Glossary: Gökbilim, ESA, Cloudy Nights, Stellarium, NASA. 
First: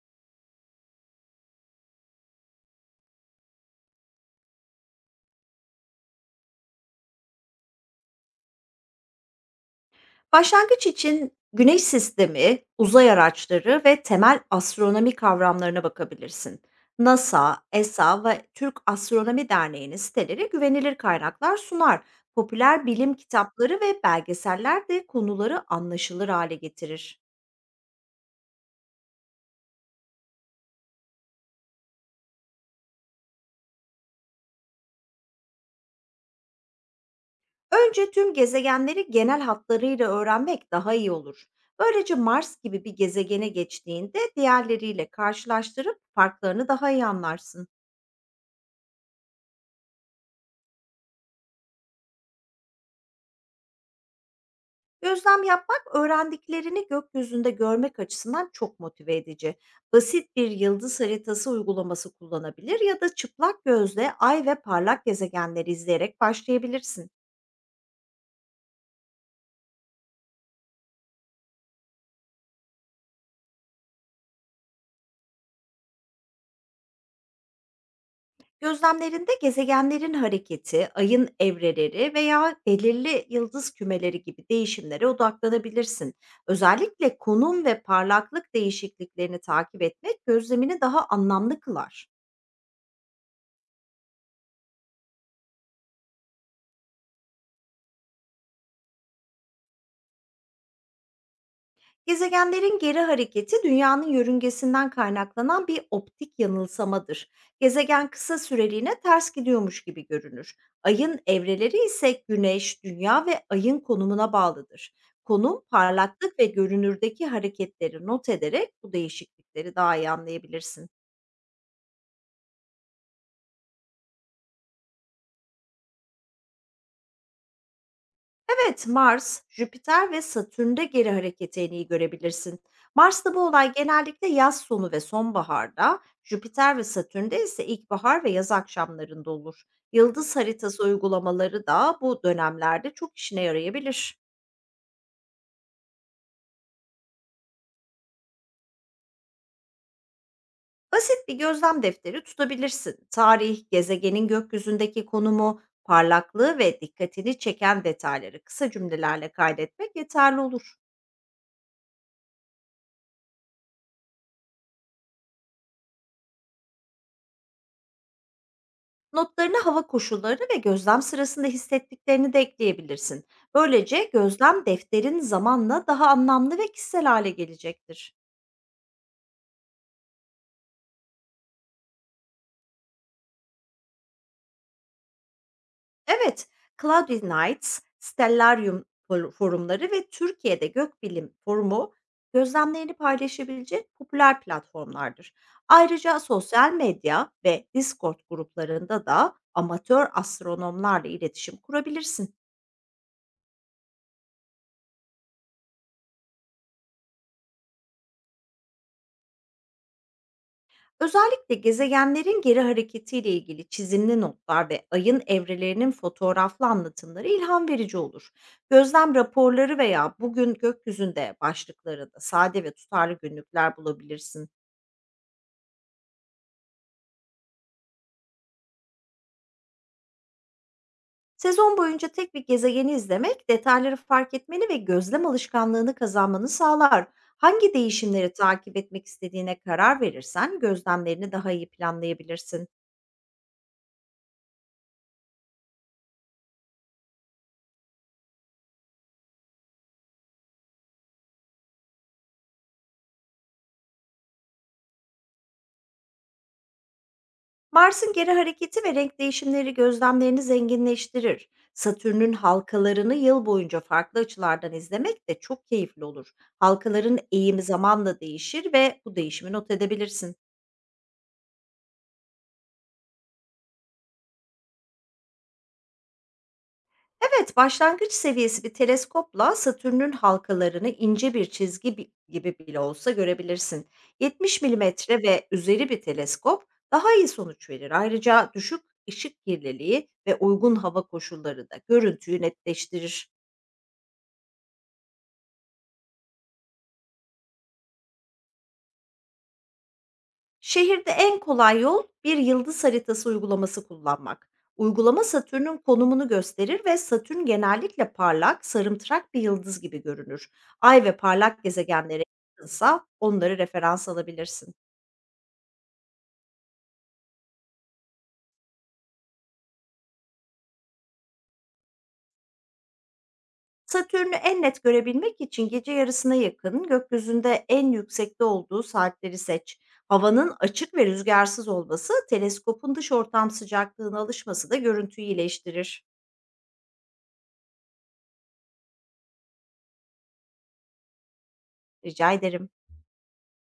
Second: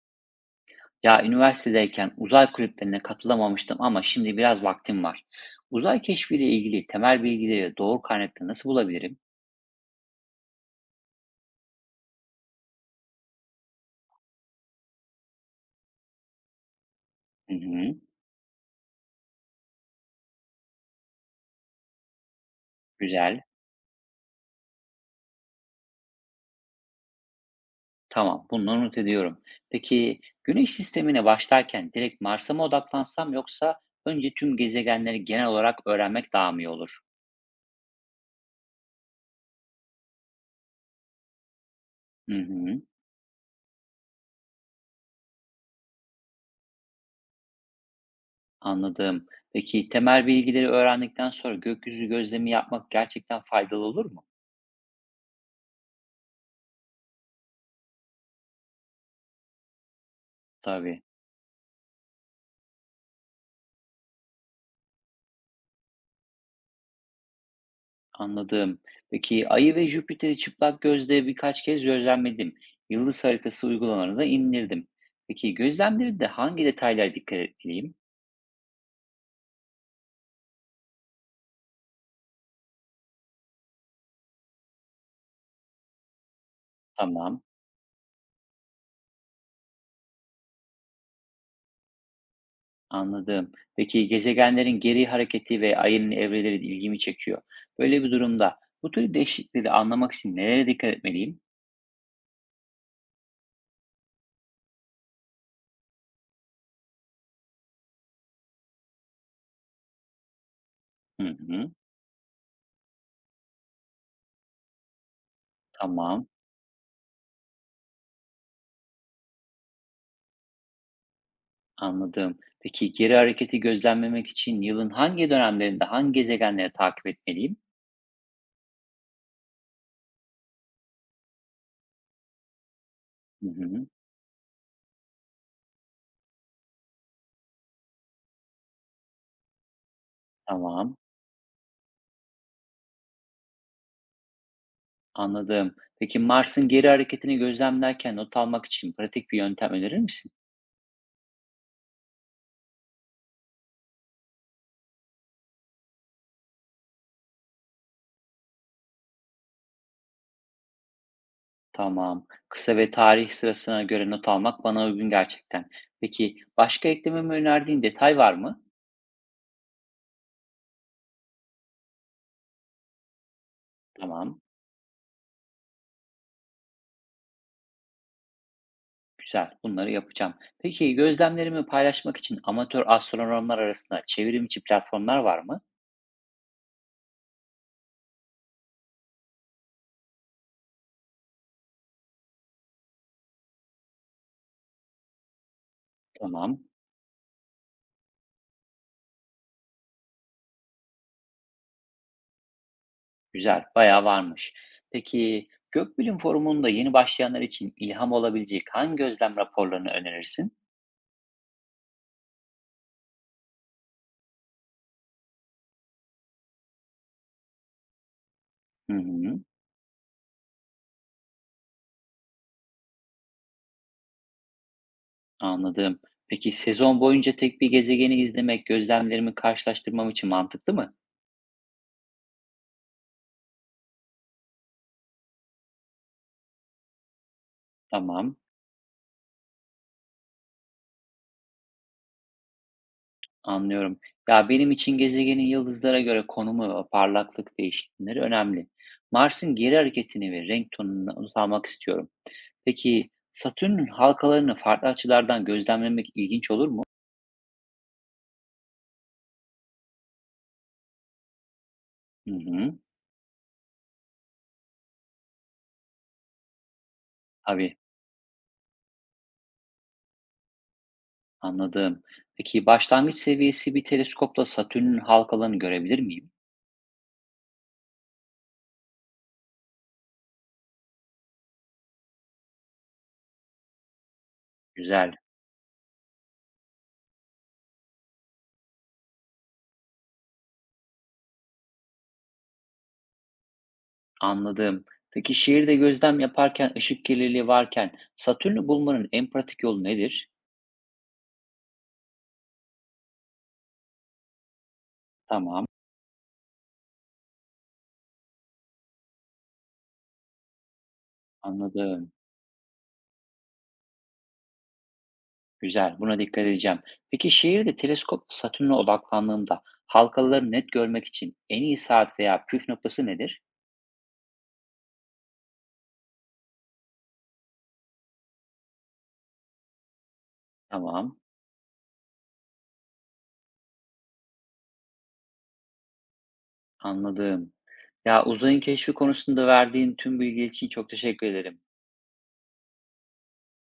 Ya üniversitedeyken uzay kulüplerine katılamamıştım ama şimdi biraz vaktim var. Uzay keşfiyle ilgili temel bilgileri doğru kaynakta nasıl bulabilirim? Başlangıç için Güneş sistemi, uzay araçları ve temel astronomi kavramlarına bakabilirsin. Hı NASA, hı, ESA ve Türk Astronomi Derneği'nin siteleri güvenilir kaynaklar sunar. Popüler bilim güzel. kitapları ve belgeseller de konuları anlaşılır hale getirir. Tamam, bunu not ediyorum. Peki Güneş sistemine başlarken direkt Mars'a mı odaklansam yoksa önce tüm gezegenleri genel olarak öğrenmek daha mı iyi olur? Önce tüm gezegenleri genel hatlarıyla öğrenmek daha iyi olur. Böylece Hı Mars hı, gibi bir gezegene geçtiğinde diğerleriyle karşılaştırıp farklarını daha iyi anlarsın. anladım. Peki temel bilgileri öğrendikten sonra gökyüzü gözlemi yapmak gerçekten faydalı olur mu? Gözlem yapmak, öğrendiklerini gökyüzünde görmek açısından çok motive edici. Basit bir yıldız Tabii. haritası uygulaması kullanabilir ya da çıplak gözle ay ve parlak gezegenleri izleyerek başlayabilirsin. Anladım. Peki Ay'ı ve Jüpiter'i çıplak gözle birkaç kez gözlemledim. Yıldız haritası uygulamalarını da indirdim. Peki gözlemlerinde hangi detaylara dikkat etmeliyim? Gözlemlerinde gezegenlerin hareketi, ayın evreleri veya belirli yıldız kümeleri gibi değişimlere odaklanabilirsin. Özellikle Tamam, konum ve parlaklık değişikliklerini takip etmek gözlemini daha anlamlı kılar. anladım. Peki gezegenlerin geri hareketi ve Ay'ın evreleri de ilgimi çekiyor. Böyle bir durumda bu tür değişiklikleri anlamak için nereye dikkat etmeliyim? Gezegenlerin geri hareketi dünyanın yörüngesinden kaynaklanan bir optik yanılsamadır. Gezegen kısa süreliğine ters gidiyormuş gibi görünür. Ayın Hı hı, evreleri ise Güneş, Dünya ve Ayın konumuna bağlıdır. Konum, tamam, parlaklık ve görünürdeki hareketleri not ederek bu değişiklikleri daha iyi anlayabilirsin. anladım. Peki geri hareketi gözlemlemek için yılın hangi dönemlerinde hangi gezegenleri takip etmeliyim? Evet, Mars, Jüpiter ve Satürn'de geri hareket en iyi görebilirsin. Mars'ta bu Hı olay hı, genellikle yaz sonu ve sonbaharda, Jüpiter ve Satürn'de ise ilkbahar ve yaz akşamlarında olur. Yıldız haritası tamam. uygulamaları da bu dönemlerde çok işine yarayabilir. Anladım. Peki Mars'ın geri hareketini gözlemlerken not almak için pratik bir yöntem önerir misin? Basit bir gözlem defteri tutabilirsin. Tarih, gezegenin gökyüzündeki konumu, parlaklığı ve dikkatini çeken detayları kısa cümlelerle kaydetmek yeterli olur. Tamam. Kısa ve tarih sırasına göre not almak bana uygun gerçekten. Peki başka eklememi önerdiğin detay var mı? Notlarına hava koşulları ve gözlem sırasında hissettiklerini de ekleyebilirsin. Böylece Tamam. gözlem defterin zamanla daha anlamlı ve kişisel hale gelecektir. Güzel. Bunları yapacağım. Peki gözlemlerimi paylaşmak için amatör astronomlar arasında çevrim içi platformlar var mı? Evet, Cloudy Nights, forumları ve Türkiye'de Gökbilim forumu gözlemlerini paylaşabilecek popüler platformlardır. Ayrıca Tamam. sosyal medya ve Discord gruplarında da amatör astronomlarla iletişim kurabilirsin. Güzel. Bayağı varmış. Peki Gökbilim Forumu'nda yeni başlayanlar için ilham olabilecek hangi gözlem raporlarını önerirsin? Özellikle gezegenlerin geri hareketiyle ilgili çizimli notlar ve ayın evrelerinin fotoğraflı anlatımları ilham verici olur. Hı Gözlem hı. raporları veya bugün gökyüzünde başlıklarında sade ve tutarlı günlükler bulabilirsin. Anladım. Peki sezon boyunca tek bir gezegeni izlemek gözlemlerimi karşılaştırmam için mantıklı mı? Sezon boyunca tek bir gezegeni izlemek detayları fark etmeni ve gözlem alışkanlığını kazanmanı sağlar. Hangi değişimleri Tamam, takip etmek istediğine karar verirsen gözlemlerini daha iyi planlayabilirsin. anlıyorum. Ya benim için gezegenin yıldızlara göre konumu ve parlaklık değişiklikleri önemli. Mars'ın geri hareketini ve renk tonunu not almak istiyorum. Peki Satürn'ün halkalarını farklı açılardan gözlemlemek ilginç olur mu? Mars'ın geri hareketi ve renk değişimleri gözlemlerini zenginleştirir. Satürn'ün Hı hı, halkalarını yıl boyunca farklı açılardan izlemek de çok keyifli olur. Halkaların eğimi tabii, zamanla değişir ve bu değişimi not edebilirsin. anladım. Peki başlangıç seviyesi bir teleskopla Satürn'ün halkalarını görebilir miyim? Evet, başlangıç seviyesi bir teleskopla Satürn'ün halkalarını ince bir çizgi gibi bile olsa görebilirsin. 70 Güzel. milimetre ve üzeri bir teleskop daha iyi sonuç verir. Ayrıca düşük ışık kirliliği ve uygun hava koşulları da görüntüyü netleştirir. Anladım. Peki şehirde gözlem yaparken ışık kirliliği varken Satürn'ü bulmanın en pratik yolu nedir? Şehirde en kolay yol bir yıldız haritası uygulaması kullanmak. Uygulama Tamam, Satürn'ün konumunu gösterir ve Satürn genellikle parlak, sarımtırak bir yıldız gibi görünür. Ay ve parlak anladım. gezegenlere yakınsa onları referans alabilirsin. Güzel, buna dikkat edeceğim. Peki şehirde teleskop Satürn'e odaklandığımda halkaları net görmek için en iyi saat veya püf noktası nedir? Satürn'ü en net görebilmek için gece yarısına yakın gökyüzünde en yüksekte olduğu saatleri seç. Havanın açık ve Tamam, rüzgarsız olması, teleskopun dış ortam sıcaklığına alışması da görüntüyü iyileştirir. anladım. Ya uzayın keşfi konusunda verdiğin tüm bilgi için çok teşekkür ederim. Rica ederim.